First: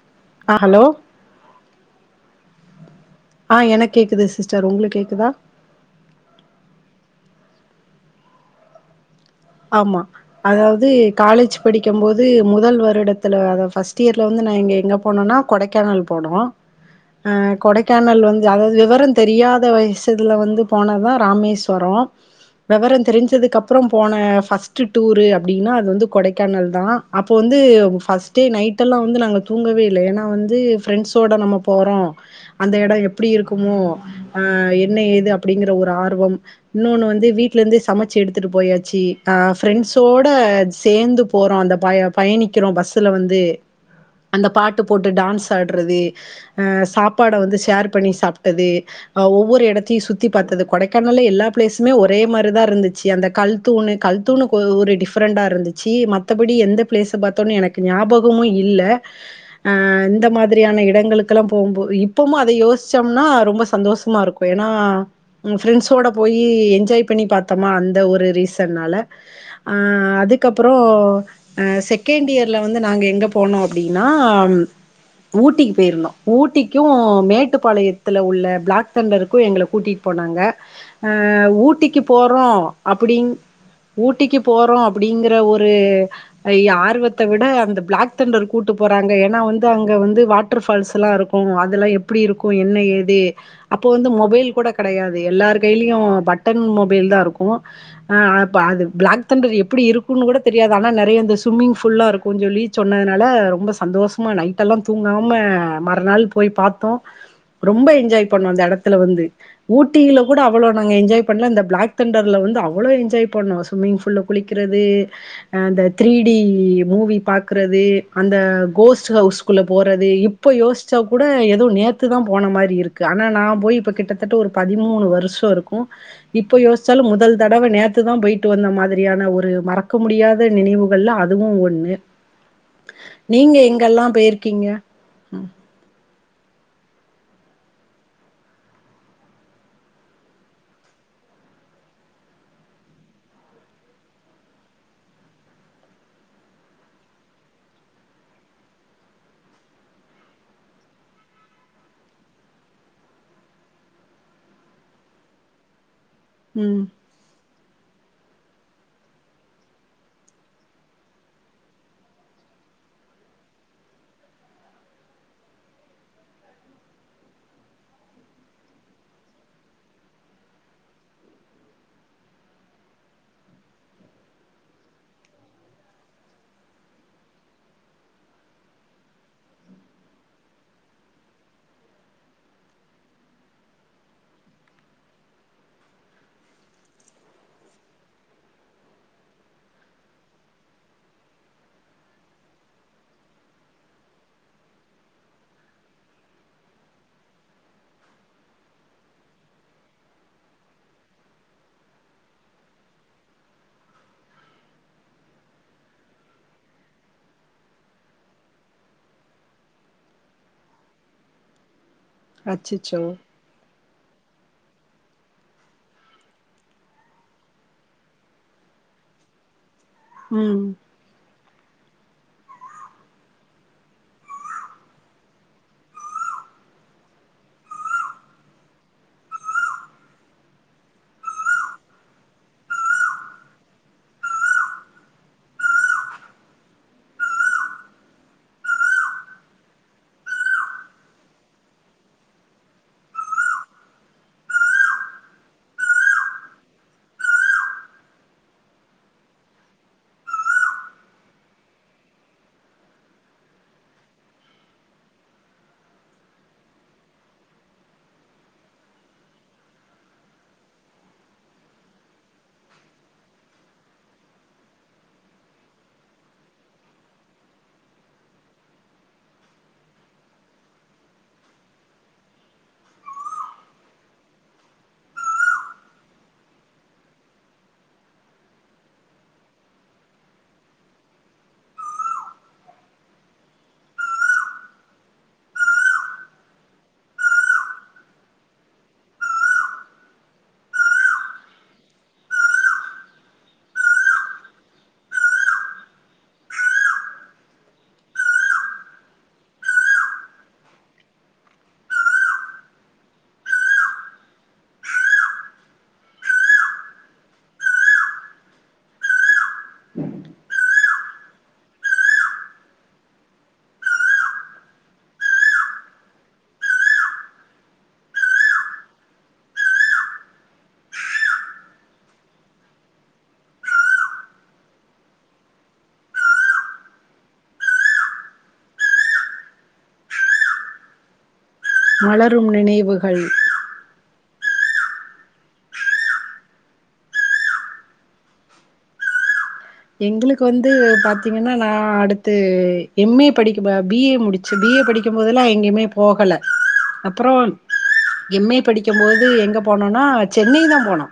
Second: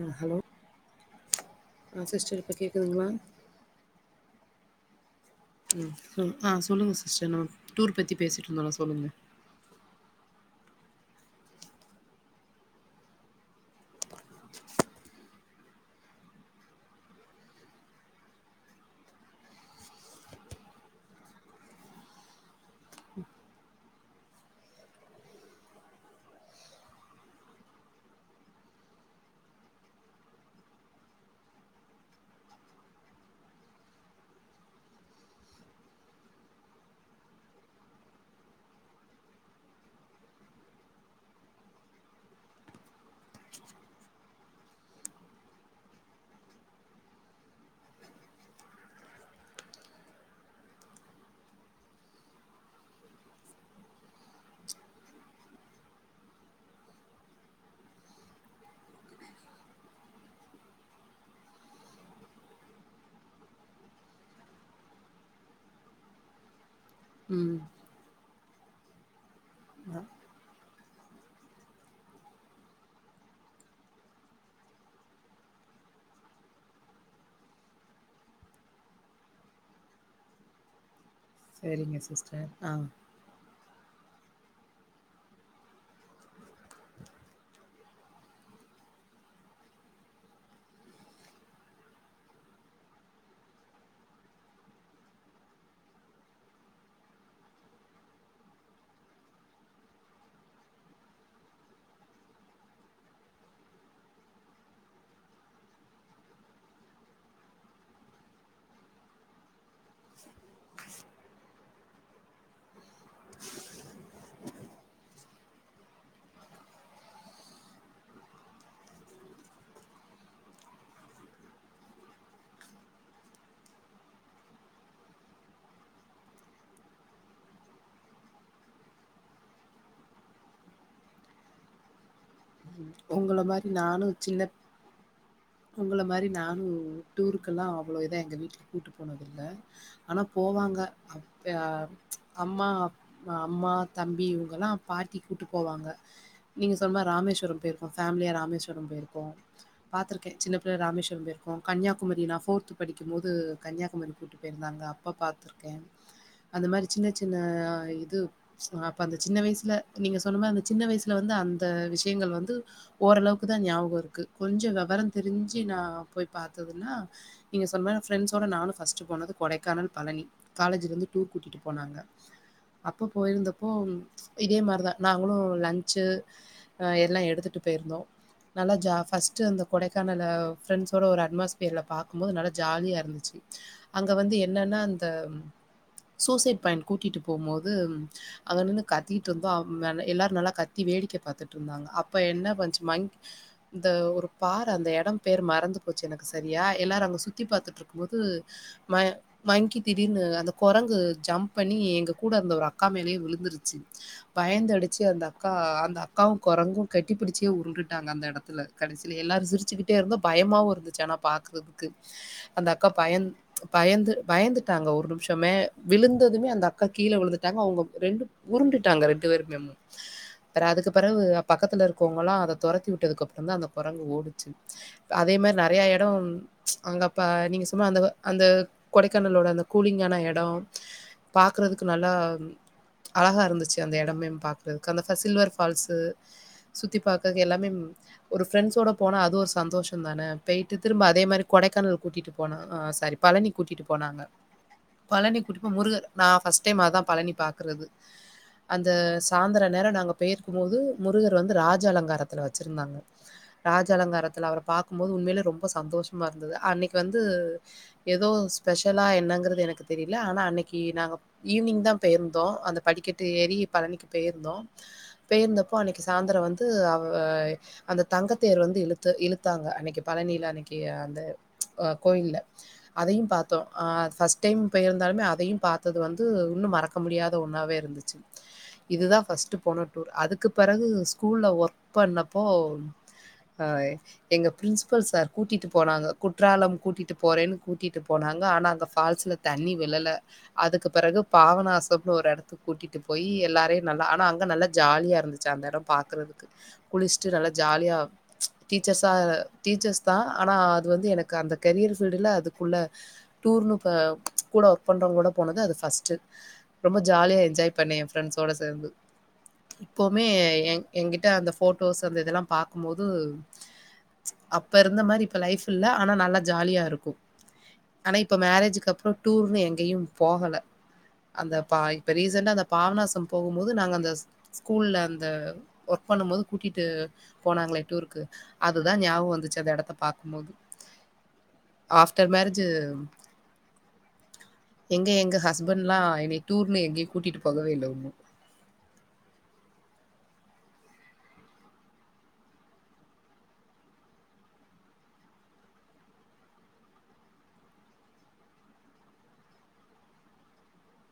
ஆ hello ஆ sister இப்ப கேக்குதுங்ளா ஆ எனக்கு கேக்குது சிஸ்டர் உங்களுக்கு கேக்குதா சமூக டூர் பத்தி பேசிட்டுருந்தோல்ல சொல்லுங்க ஆமா அதாவ்து காலேஜ் படிக்கும் போது முதல் வருடத்துல அத ஃபஸ்ட்டு இயர்ல வந்து நா எங்க எங்க போனோனா கொடைக்கானல் போனோ ஆ கொடைக்கானல் வந்து அதாவ்து விவரந்தெரியாத வயசுல வந்து போனதா ராமேஸ்வரோ வெவரந்தெரிஞ்சதுக்கு அப்றோ போன ஃபர்ஸ்ட் டூரு அப்டின்னா அது வந்து கொடைக்கானல் தா அப்போ வந்து ஃபர்ஸ்ட் டே நைட்டெல்லா வந்து நாங்க தூங்கவேல்ல ஏனா வந்து ஃப்ரெண்ட்ஸோட நம்ம போறோ அந்த எடோ எப்டி இருக்குமோ ஆ என்ன ஏது அப்டிங்கிற ஒரு ஆர்வம் இன்னொன்னு வந்து வீட்லருந்தே சமச்சு எடுத்துட்டு போயாச்சு ஆ ஃப்ரெண்ட்ஸோட சேந்து போறோ அந்த பய பயணிக்கிறோ பஸ்ஸுல வந்து அந்த பாட்டு போட்டு டான்ஸ் ஆடுறது ஆ சாப்பாட வந்து ஷேர் பண்ணி சாப்ட்டது ஒவ்வொரு எடத்தையூ சுத்தி பாத்தது கொடைக்கானல்ல எல்லா ப்ளேஸுமே ஒரே மாரிதாருந்துச்சு அந்த கல் தூணு கல்தூணுக் ஒ ஒரு டிஃபரெண்டா இருந்துச்சி மத்தபடி எந்த பிளேஸ் பாத்தோனு எனக்கு ஞாபகமூ இல்ல ஆ இந்த மாத்ரியான எடங்களுக்குல்லா போம்போ இப்பம அத யோசிச்சம்னா ரொம்ப சந்தோஷமாருக்கூ ஏனா ஃப்ரண்ட்ஸோட போய் என் ஜாய் பண்ணி ம் பாத்தோமா அந்த ஒரு ரீஸ் சன்னால ஆ அதுக்கப்றோ ஆ செகண்ட் இயர்ல வந்து நாங்க எங்க போனோ அப்டின்னா ஊட்டிக்கு போயிருந்தோ ஊட்டிக்கூ மேட்டுப்பாளையத்துல உள்ள பிளாக் தண்டருக்கூ எங்கள கூட்டிட்டு போனாங்க ஆ ஊட்டிக்கு சரிங்க சிஸ்டர் போறோ ஆ அப்டின் ஊட்டிக்கு போறோ அப்டிங்கற ஒரு ஆர்வத்த விட அந்த பிளாக் தண்டர் கூட்டு போறாங்க ஏனா வந்து அங்க வந்து வாட்டர்ஃபால்ஸ்லா இருக்கூ அதெல்லா எப்டி இருக்கூ என்ன ஏது அப்போ வந்து மொபைல் கூட கெடையாது எல்லார் கையிலயூ பட்டன் மொபைல் தா இருக்கூ ஆ ப அது பிளாக் தண்டர் எப்டிருக்கூனு கூட தெரியாது ஆனா நறைய இந்த ஸ்விம்மிங் ஃபுல்லா இருக்கூஞ்சொல்லி சொன்னதுனால ரொம்ப சந்தோஷமா நைட் எல்லா தூங்காம மறுநாள் போய் பாத்தோ ரொம்ப என்ஜாய் பண்ணோ அந்த எடத்துல வந்து ஊட்டியில கூட அவ்ளோ நாங்க என்ஜாய் பண்ல அந்த பிளாக் தண்டர்ல வந்து அவ்ளோ என்ஜாய் பண்ணோ ஸ்விம்மிங் ஃபுல்ல குளிக்கிறது அந்த த்ரீ டி மூவி பாக்றது அந்த கோஸ்ட் ஹவுஸ்க்குள்ளே போறது இப்போ யோசிச்சா கூட ஏதோ நேத்து தா போன மாரி இருக்கு ஆனா நா போய் இப்ப கிட்டத்தட்ட ஒரு பதிமூணு வருஷோ இருக்கூ இப்ப யோசிச்சாலூ முதல் தடவ நேத் த்து தா போயிட்டு வந்த மாத்ரியான ஒரு மறக்க முடியாத நினைவுகள்ல அதுவூ ஒன்னு உங்கள மாரி நானூ சின்னப் போயிருக்கீங்க உங்கள மாரி நானூ டூருக்கெல்லா அவ்ளோ இதா எங்க வீட்டுக் கூட்டு போனதில்ல ஆனா போவாங்க அப் அ அம்மா அப் அம்மா தம்பி இவங்கல்லா பாட்டி கூட்டு போவாங்க நீங்க சொன்ன ராமேஸ்வரோ போயிருக்கோ ஃபேமிலியா ராமேஸ்வரோ போயிருக்கோம் பாத்துக்க ஓகே சின்ன புள்ள ராமேஸ்வரோ போயிருக்கோ கன்னியாகுமரி நா ஃபோர்த் படிக்கும் போது கன்னியாகுமரி கூட்டி போயிருந்தாங்க அப்ப பாத்ருக்கே அந்த ம் மாரி சின்ன சின்ன இது அப்ப அந்த சின்ன வயசுல நீங்க சொன்ன மா அந்த சின்ன வயசுல வந்து அந்த விஷயங்கள் வந்து ஓரளவுக்குதா ஞாபகோ இருக்கு கொஞ்சோ வெவரந் தெரிஞ்சு நா போய் பாத்ததுன்னா நீங்க சொன்ன மாரி ஃப்ரண்ட்ஸோட நானூ ஃபர்ஸ்ட்டு போனது கொடைக்கானல் பழனி காலேஜ்லருந்து டூர் கூட்டிட்டு போனாங்க அப்போ போயிருந்தப்போ இதே மாரிதா நாங்களூ லன்ச்சு எல்லா எடுத்துட்டு போயிருந்தோ நல்லா ஜா ஃபஸ்ட்டு அந்த கொடைக்கானல ஃப்ரெண்ட்ஸோட ஒரு அட்மாஸ்பியர்ல பாக்கும்போது நல்லா ஜாலியாருந்துச்சு அங்க வந்து என்னன்னா அந்த சூசைட் பாயிண்ட் கூட்டிட்டு போம்போது அங்க நின்னு கத்திட்டு இருந்தோ அம் மேல எல்லாரூ நல்லா கத்தி வேடிக்க பாத்துட்ருந்தாங்க அப்போ என்ன பண்ச்சி மங்க் இந்த ஒருக் பார் அந்த எடம் பேர் மறந்து போச்சு எனக்கு சரியா எல்லாரூ அங்க சுத்தி பாத்துட்ருக்கும் போது ம மங்கி திடீர்னு அந்த கொரங்கு ஜம்ப் பண்ணி எங்க கூட இருந்த ஒரு அக்கா மேலேயே விழுந்துருச்சு பயந்து அடிச்சு அந்த அக்கா அந்த அக்காவூ கொரங்கூ கட்டிப்பிடிச்சே உருள்டுட்டாங்க அந்த எடத்துல கடஸ் இல எல்லாரூ சிரிச்சுக்கிட்டே இருந்தோ பயமாவூ இருந்துச்சு ஆனா பாக்குறதுக் கு அந்த அக்கா அச்சச்சோ பயந்த் பயந்து பயந்துட்டாங்க ஒரு நிமிஷமே விழுந்ததுமே அந்த அக்கா கீழே விழுந்துட்டாங்க அவங்க ரெண்டு உருண்டுட்டாங்க ரெண்டு பேரும ம் ப்ற அதுக்கு பெறவு பக்கத்துல இருக்கவங்களா அத துரத்தி விட்டதுக்கப்றந்தா அந்த கொரங்கு ஓடுச்சு அதே மாரி நெறையா எடொம் அங்கப்ப நீங்க சும்மா அந்த அந்த கொடைக்கானலோட அந்த கூலிங்கான எடோ பாக்குறதுக்கு நல்லா அழகா இருந்துச்சு அந்த எடமே பாக்குறதுக்கு அந்த ப சில்வர் ஃபால்ஸு சுத்தி பார்க்கர்க்கு எல்லாமேம் ஒரு ஃப்ரெண்ட்ஸோடு போனா அது ஒரு சந்தோஷொந்தானே பெய்ட்டு திரும்ப அதே மாரி கொடைக்கானல் கூட்டிட்டு போனா ஆ சாரி பழனி கூட்டிட்டு போனாங்க பழனி கூட்டிப்போ முருகர் நா ஃபஸ்ட் டைம் அதா பழனி பாக்கறது அந்த சாந்தர நேரொ நாங்க பெயிர்க்கும் போது முருகர் வந்து ராஜ அலங்காரத்துல வச்சுருந்தாங்க ராஜ அலங்காரத்துல அவர பாக்கும் போது உண்மைலே ரொம்ப சந்தோஷமா இருந்தது அன்னைக்கு வந்து ஏதோ ஸ்பெஷலா என்னங்றது எனக்கு தெரியல ஆனா அன்னைக்கு நாங்க ஈவினிங் தா பெயிர்ந்தோ அந்த படிக்கட்டு ஏறி பழனிக்கு பெயிருந்தோ பெய்யிர்ந்தப்போ அன்னைக்கு சாந்தர வந்து அவ் அ அந்த தங்கத்தேர் வந்து இழுத்து இழுத்தாங்க அன்னைக்கு பழனியில் அன்னைக்கு அந்த கோயில்ல அதையு பாத்தோ அ ஃபஸ்ட் டைம் போயிருந்தாலுமே அதையும் பாத்தது வந்து இன்னும் மறக்க முடியாத ஒன்னாவே இருந்துச்சு இதுதா ஃபர்ஸ்ட்டு போன டூர் அதுக்கு பெறகு ஸ்கூல்ல ஒர்க் பண்ணப்போ ஹ எங்க பிரின்சிபல் சார் கூட்டிட்டு போனாங்க குற்றாலம் கூட்டிட்டு போறேன்னு கூட்டிட்டு போனாங்க ஆனா அங்க ஃபால்ஸ்ல தண்ணி விழல அதுக்கு பெறகு பாவநாசம்னு ஒரு எடத்துக்கு கூட்டிட்டு போய் எல்லாரையு நல்லா ஆனா அங்க நல்லா ஜாலியா இருந்துச்சு அந்த எடம் பாக்குறதுக்கு குளிச்ட்டு நல்லா ஜாலியா டீச்சர்ஸா டீச்சர்ஸ் தான் ஆனா அது வந்து எனக்கு அந்த கெரியர் ஃபீல்டுல அதுக்குள்ள டூர்ன்னு ப கூட ஒர்க் பண்றவங்கலோட போனது அது ஃபர்ஸ்ட்டு ரொம்ப ஜாலியா என்ஜாய் பண்ணே ஏ ஃப்ரெண்ட்ஸோட சேந்து இப்பவுமே ஏங் எங்கிட்ட அந்த போட்டோஸ் அந்த இதெல்லா பாக்கும்போது அப்ப இருந்த மாரி இப்ப லைஃப் இல்ல ஆனா நல்லா ஜாலியா இருக்கு ஆனா இப்பொ மேரேஜுக்கு அப்றொ டூர்ன்னு எங்கேயு போகல அந்த பா இப்ப ரீசண்டா அந்த பாாவநாசம் போகும் போது நாங்க அந்த ஸ் ஸ்கூல்ல அந்த ஒர்க் பண்ணும் போது கூட்டிட்டு போனாங்ளே டூருக்கு அதுதா ஞாபகொ வந்துச்சு அந்த எடத்த பாக்கும்போது ஆஃப்டர் மலரும் மேரேஜ் நினைவுகள் எங்க எங்க ஹஸ்பண்ட்லா என்னைய டூர்னு எங்கேயு கூட்டிட்டு போகவே இல்லை ஒண்ணு எங்களுக்கு வந்து பாத்திங்கனா நா அடுத்து எம் ஏ படிக்க பி ஏ முடிச்சு பி ஏ படிக்கும்போதெல்லா எங்கேயுமே போகல அப்பறோ எம் ஏ படிக்கும்போது எங்க போனோன்னா சென்னை தா போனோ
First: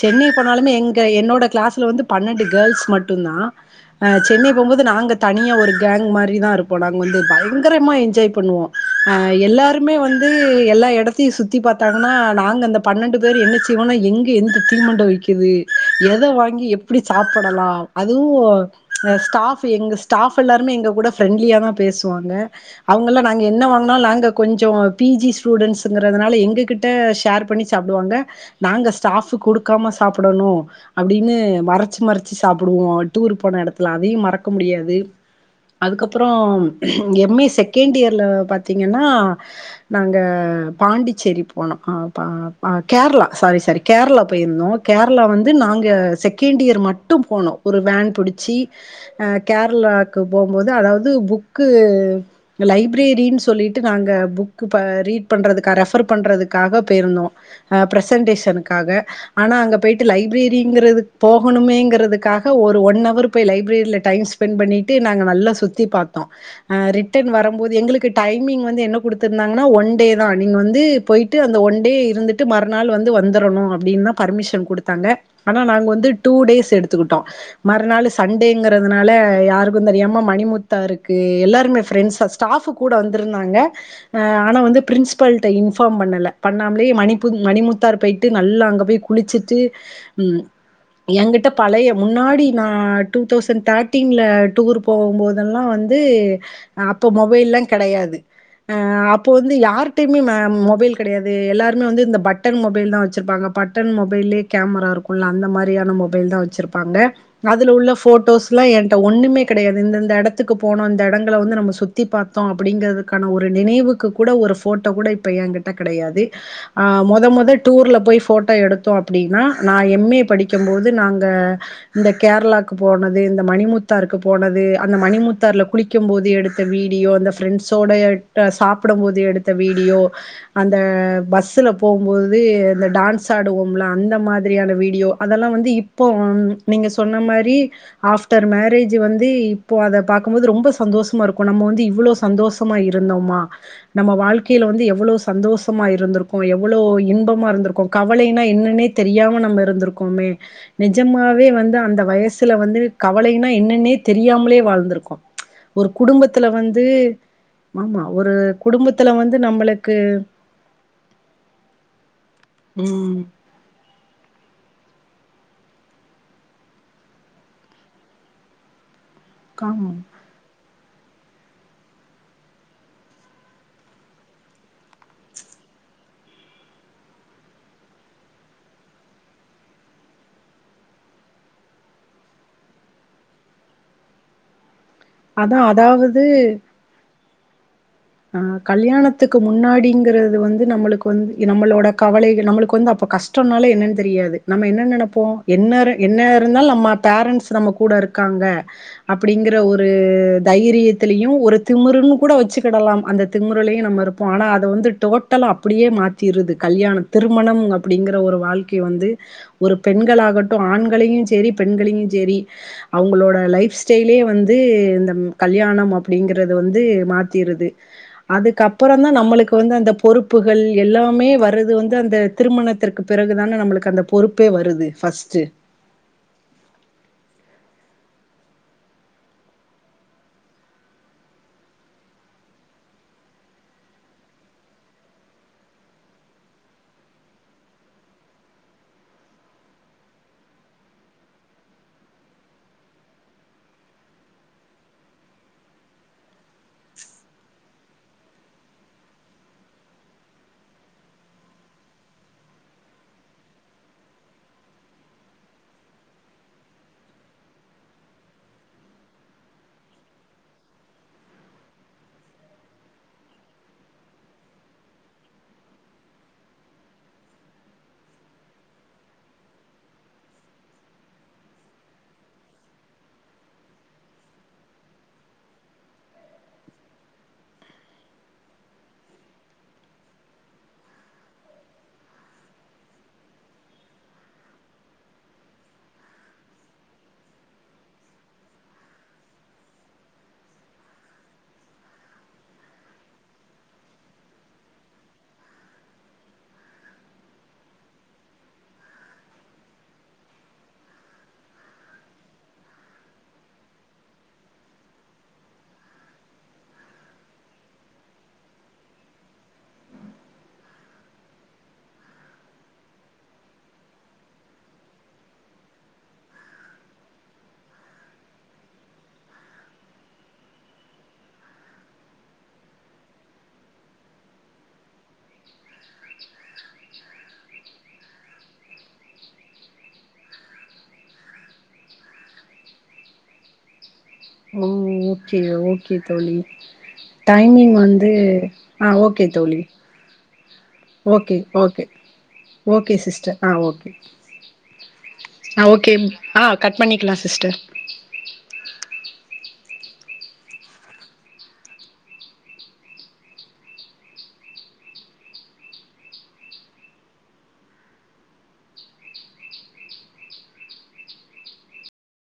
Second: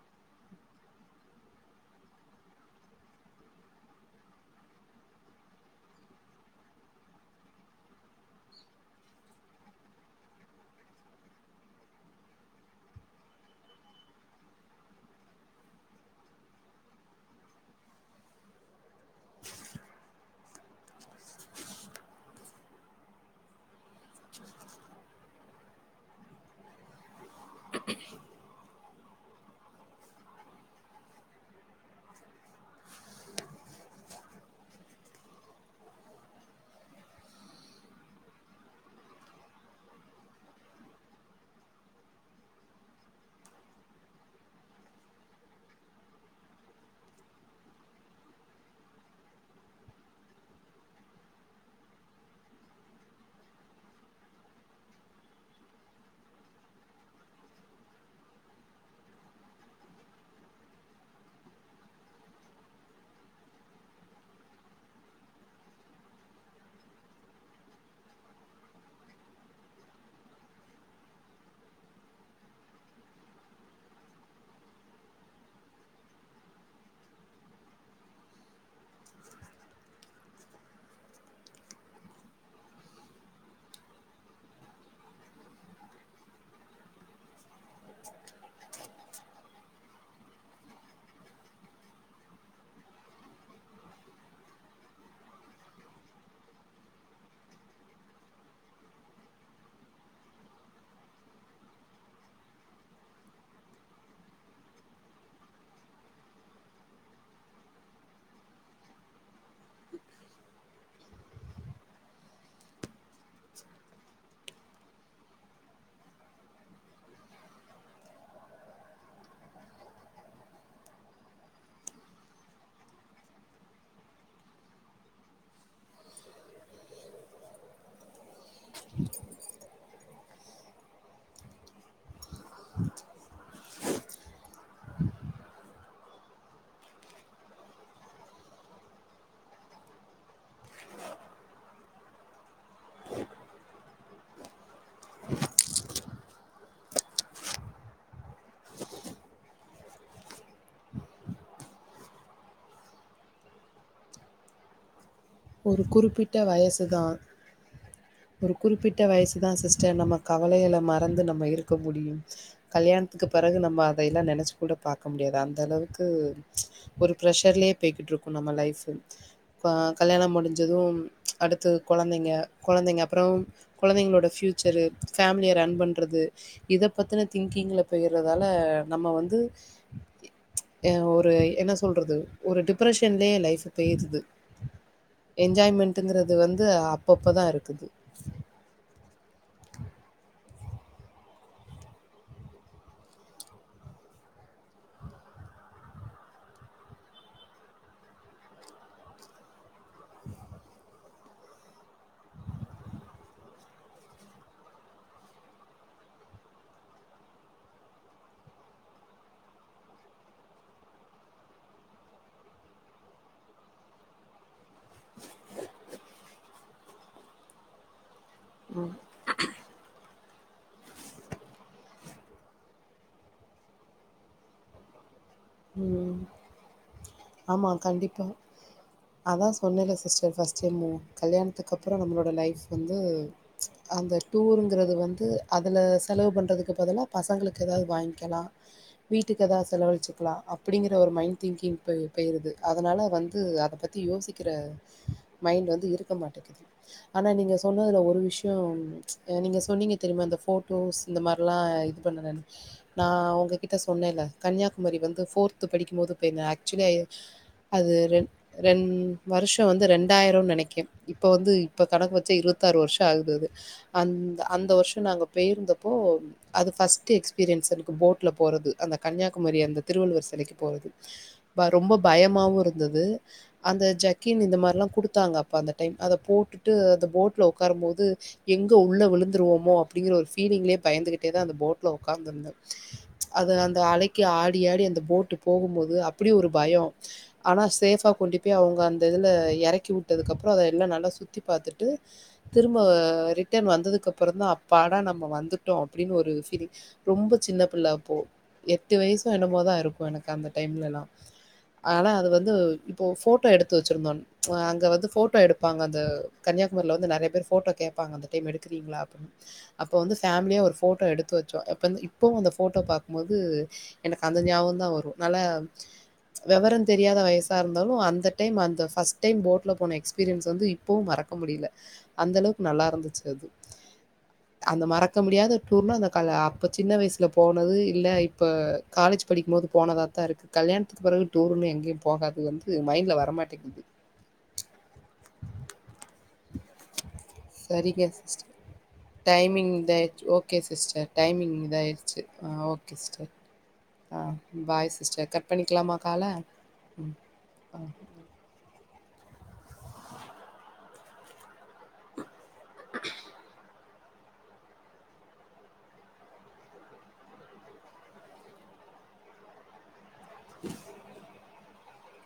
சென்னை போனாலுமே எங்க என்னோட கிளாஸ்ல் வந்து பன்னெண்டு கேர்ள்ஸ் மட்டுந்தா அ சென்னை போம்போது நாங்க தனியா ஒரு கேங் மாரிதா இருப்போ நாங்க வந்து பயங்கரமா என்ஜாய் பண்ணுவோ எல்லாருமே வந்து எல்லா எடத்தையு சுத்தி பாத்தாங்கனா நாங்க அந்த பன்னெண்டு பேரு என்ன செய்வோனா எங்க எந்த தீமண்டொ விக்குது எதை வாங்கி எப்டி சாப்படலா அதுவு அ ஸ்டாஃப் எங்க ஸ்டாஃப் எல்லாருமே எங்க கூட ஃப்ரெண்ட்லியா தா பேசுவாங்க அவங்கல்லா நாங்க என்ன வாங்னாலு நாங்க கொஞ்சொ பிஜி ஸ்டூடெண்ட்ஸ்ஸுங்குறதுனால எங்க கிட்ட ஷேர் பண்ணி சாப்டுவாங்க நாங்க ஸ்டாஃப்ஸ் குடுக்காம சாப்டணு அப்டின்னு மறச்சு மறச்சு சாப்டுவோ டூர் போன எடத்துல அதையு மறக்க முடியாது அதுக்கப்புறோ எம் ஏ செகண்ட் இயர்ல பாத்தீங்கனா நாங்க பாண்டிச்சேரி போனோம் அ ப அ கேரளா சாரி சாரி கேரளா போயிருந்தோ கேரளா வந்து நாங்க செகண்ட் இயர் மட் ட்டு போனோ ஒரு வேன் புடிச்சி ஆ கேரளாக்கு போம்போது அதாவது புக்கு லைப்ரேரின் சொல்லிட்டு நாங்க புக்கு ப ரீட் பன்றதுக்கா ரெஃபர் பண்றதுக்காக பெயிருந்தோ ஆ ப்ரசன்டேஷனுக்காக ஆனா பெய்ட்டு லைப்ரேரிங்றது போகணுமேங்க ன்றதுக்காக ஒரு ஒன் அவர் பொய் லைப்ரேரில டைம் ஸ்பென்ட் பண்ணிட்டு நாங்க நல்லா சுத்தி பாத்தோ ஆ ரிட்டன் வரும்போது எங்களுக்கு டைமிங் வந்து என்ன குடுத்துருந்தாங்கனா ஒன் டே தா நீங்க வந்து பொய்ட்டு அந்த ஒன் டே இருந்துட்டு மறுநாள் வந்து வந்துரனு அப்டின்தா பர்மிஷன் குடுத்தாங்க ஆனா நாங்க வந்து டூ டேஸ் எடுத் துகுட்டோ மறுநாளு சண்டேங்குறதுனால யாருக்கு தெரியாம மணிமுத்தாருக்கு எல்லாருமே பிரண்ட்ஸா ஸ்டாஃப்பு கூட வந்துருந்தாங்க அ ஆனா வந்து ப்ரின்ஸ்ஸிபல்ட இன்பார்ம் பண்ணல பண்ணாம்லே மணிபுத் மணிமுத்தாறு பொயிட்டு நல்லா அங்க போய் குளிச்சிட்டு ம் எங்கிட்ட பழைய முன்னாடி நா டூ தௌசண் தேட்டீன்ல டூர் போகும்போதெல்லா வந்து அப்போ மொபைல்லா கெடையாது அ அப்ப வந்து யார்ட்டைமே மெ மொபைல் கெடையாது எல்லாருமே வந்து இந்த பட்டன் மொபைல் தா வச்சுர்ப்பாங்க பட்டன் மொபைல்லே கேமரா இருக்குல்ல அந்த மாரியான மொபைல் தான் வ ச்சிருப்பாங்க அதுல உள்ள போட்டோஸ்லா ஏன்ட்ட ஒண்ணுமே கெடையாது இந்தந்த எடத்துக்கு போனோ இந்த எடங் கள வந்து நம்ம சுத்தி பாத்தோ அப்டிங்கது க்கான ஒரு நினைவுக்கு கூட ஒரு போட்டோ கூட இப்ப ஏங்கிட்ட கெடையாது ஆ மொத மொத டூர்ல பொய் போட்டோ எடுத்தோ அப்டீனா நா எம் ஏ படிக்கம்போது நாங் க இந்த கேரளாக்கு போனது இந்த மணிமுத்தாருக்கு போனது அந்த மணிமுத்தார்ல குளிக்கம் போது எடுத்த வீடியோ அந்த ஃப்ரெண்ட்ஸோட ட சாப்டம் போது எடுத்த வீடியோ அந்த பஸ்ல போம்போது அந்த டான்ஸ் ஆடுவோம்லா அந்த மாதிரியான வீடியோ அதெல்லா வந்து இப் போ நீங்க சொன்ன மாரி ஆஃப்டர் மேரேஜு வந்து இப்போ அத பாக்கும்போது ரொம்ப சந்தோஷமா இருக்கு நம்ம வந்து இவ்ளோ சந்தோஷமா இருந்தோமா நம்ம வாழ்க்கைல வந்து எவ்ளோ சந்தோஷமா இருந்துருக்கோ எவ்ளோ இன்பமா இருந்துருக்கோ கவலைனா என்னனே தெரியாம நம்ம இருந்துருக்கோமே நெஜமாவே வந்து அந்த வயசுல வந்து கவலைனா என்னன்னே தெரியாமலே வாழ்ந்துருக்கோ ஒரு குறிப்பிட்ட வயசுதா ஆமா ஒரு குறிப்பிட்ட குடும்பத்துல வந்து வயசுதா நம்மளுக்கு சிஸ்டர் நம்ம கவலைகள மறந்து நம்ம இருக்க முடியும் ம் கல்யாணத்துக்கு பெறகு நம்ம அதைல்லா நெனச்சு கூட பாக்க முடியாது அந்த அளவுக்கு ஒரு ப்ரெஷர்லே பெய்கிட்ருக்கு நம்ம லைஃப்பு கா முடிஞ்சதும் அடுத்தது கொழந்தைங்க கொழந்தைங்க அப்றோ குழந்தைங்ளோட ஃப்யூச்சரு ஃபேமிலிய ரன் பண்றது இத பத்துன திங்கிங்ல பொய்றதால நம்ம வந்து எ ஒரு என்ன சொல்றது ஒரு டிப்ரெஷன்லே லைஃப் பெய்ருது அதான் அதாவது என்ஜாய்மெண்ட்டுங்குறது வந்து அப் அப்பப்ப தா இருக்குது ஆ கல்யாணத்துக்கு முன்னாடிங்றது வந்து நம்மளுக்கு வந்து நம்மளோட கவலை நம்மளுக்கு வந்து அப்ப கஷ்டோன்னாலே என்னன் தெரியாது நம்ம என்ன நெனப்போ என்னர என்ன இருந்தாலு நம்ம பேரண்ட்ஸ் நம்ம கூட இருக்காங்க அப்டிங்குற ஒரு தைரியத்திலயு ஒரு திமுருன்னு கூட வச்சு கிடலாம் அந்த திமுருலயு நம்ம இருப்போ ஆனா அது வந்து டோட்டலா அப்டியே மாத்திருது கல்யாண திருமணம் அப்டிங்குற ஒரு வாழ்க்கை வந்து ஒரு பெண்களாகட்டு ஆண்களையு சேரி பெண்களையு சேரி அவங்களோட லைப் ஸ்டைலே வந்து இந்த கல்யாணம் அப்டிங்கறது வந்து மாத் திருது அதுக்கப்பறந்தா நம்மளுக்கு வந்து அந்த பொறுப்புகள் எல்லாமே வரது வந்து அந்த திருமணத்திற்கு பிறகுதான நம்மளுக்கு அந்த பொறுப்பே வருது ஃபஸ்ட்டு ஆமாம் கண்டிப்பா அதா சொன்னனே சிஸ்டர் ஃபர்ஸ்ட் டைம்மு கல்யாணத்துக் கப்றோ நம்ளோட லைஃப் வந்து ச்ச அந்த டூருங்கிறது வந்து அதுல செலவு பண்றதுக்கு பதிலா பசங்களுக்கு எதாவது வாயிங்க்கெலா வீட்டுக்கு எதா செலவழிச்சுக்லா அப்டிங்கிற ஒரு மைண்ட் தின்கிங் ப பெய்றது அதனால வந்து அத பத்தி யோசிக்கிற மைண்ட் வந்து இருக்க மாட்டேக்கிது ஆனா நீங்க சொன்னதுல ஒரு விஷ்யோ ச்ச நீங்க சொன்னீங்க தெரிமா அந்த ஃபோட்டோஸ் இந்த மார்லா இது பண்ணுன‌னு நா உங்க கிட்ட சொன்னேல கன்யாகுமரி வந்து ஃபோர்த் படிக்கும் போது போயிர்ந்த அக்சுவலி ஐ அது ரெண் ரெண் வருஷோ வந்து ரெண்டாயிரோன்னு நெனைக்கிர் இப்ப வந்து இப்ப கணக் வச்சா இருவத்தாறு வருஷோ ஆகுது அது அந் அந்த வருஷோ நாங்க பேய்ர்ந்தப்போ அது ஃபர்ஸ்ட்டு இக்ஸ்பீரியன்ஸ் அவுளுக்கு போட்ல போறது அந்த கன்யாகுமரி அந்த திருவள்ளுவர் செலைக்கு போறது வர் ரொம்ப பயமாவு இருந்தது அந்த ஜக்கின் இந்த மார்லா குடுத்தாங்க அப்ப அந்த டைம் அத போட்டுட்டு அந்த போட்ல உக்காரம்போது எங்க உள்ள விழுந்துருவோமோ அப்டிங்குற ஒரு ஃபீலிங்லே பயந்துக்கிட்டே தா அந்த போட்ல உக்காந்துருந்தே ச்ச அது அந்த அலைக்கு ஆடி ஆடி அந்த போட்டு போவும்போது அப்டி ஒரு பயோ ஆனா சேஃப்பா கொண்டு போய் அவுங்க அந்த இதுல எறக்கி உட்டதுக்கு அப்றோ அத எல்லா நல்லா சுத்தி பாத்துட்டு திரும்ப ரிட்டன் வந்ததுக்கப்புறோதா அப்பாடா நம்ம வந்துட்டோ அப்டின் ஒரு ஃபீலிங் ரொம்ப சின்ன பிள்ள அப்போ எட்டு வயசோ என்னமோதா இருக்கோ எனக்கு அந்த டைம்லலா ஆல அது வந்து இப்போ ஃபோட்டோ எடுத்து வச்சிருந்தோ‌ ச்ச வா அங்க வந்து ஃபோட்டோ எடுப்பாங்க அந்த கன்னியாகுமரில வந்து நெறைய பேர் ஃபோட்டோ கேப்பாங்க அந்த டைம் எடுக்குறீங்ளா அப்ப வந்து ஃபேமிலியா ஒரு போட்டோ எடுத்து வெச்சோ எப்பன்னு இப்போவு அந்த ஃபோட்டோ பாக்கும்போது எனக்கு அந்த ஞாபகதா வரு நல்லே வெவரோ தெரியாத வயசா இருந்தாலு அந்த டைம் அந்த ஃபர்ஸ்ட் டைம் போட்ல போன இக்ஸ்பீரியன்ஸ் வந்து இப்பவு மறக்க முடில அந்த அளவுக் நல்லா இருந்துச்சு அது அந்த மறக்க முடியாத டூர்னா அந்த கால அப்ப சின்ன வயசுல போனது இல்ல இப்ப காலேஜ் படிக்கும் போது போனதாத இருக்கு கல்யாணத்துக்கு பெறவு டூருமே எங்கயு போகாது வந்து மைண்ட்ல வரமாட்டேக்கிது ஓ ஓகே ஓகே தோழி டைமிங் சரிங்க வந்து சிஸ்டர் ஆ ஓகே தோழி டைமிங் இதாயிடுச்சு okay sister okay timing okay இதாயிடுச்சு ஆ ஓகே சிஸ்டர் ஆ ஓ ஆ பாய் சிஸ்டர் கட் ஓகே பண்ணிக்லாமா கால ஆ கட் பண்ணிக்கலா சிஸ்டர்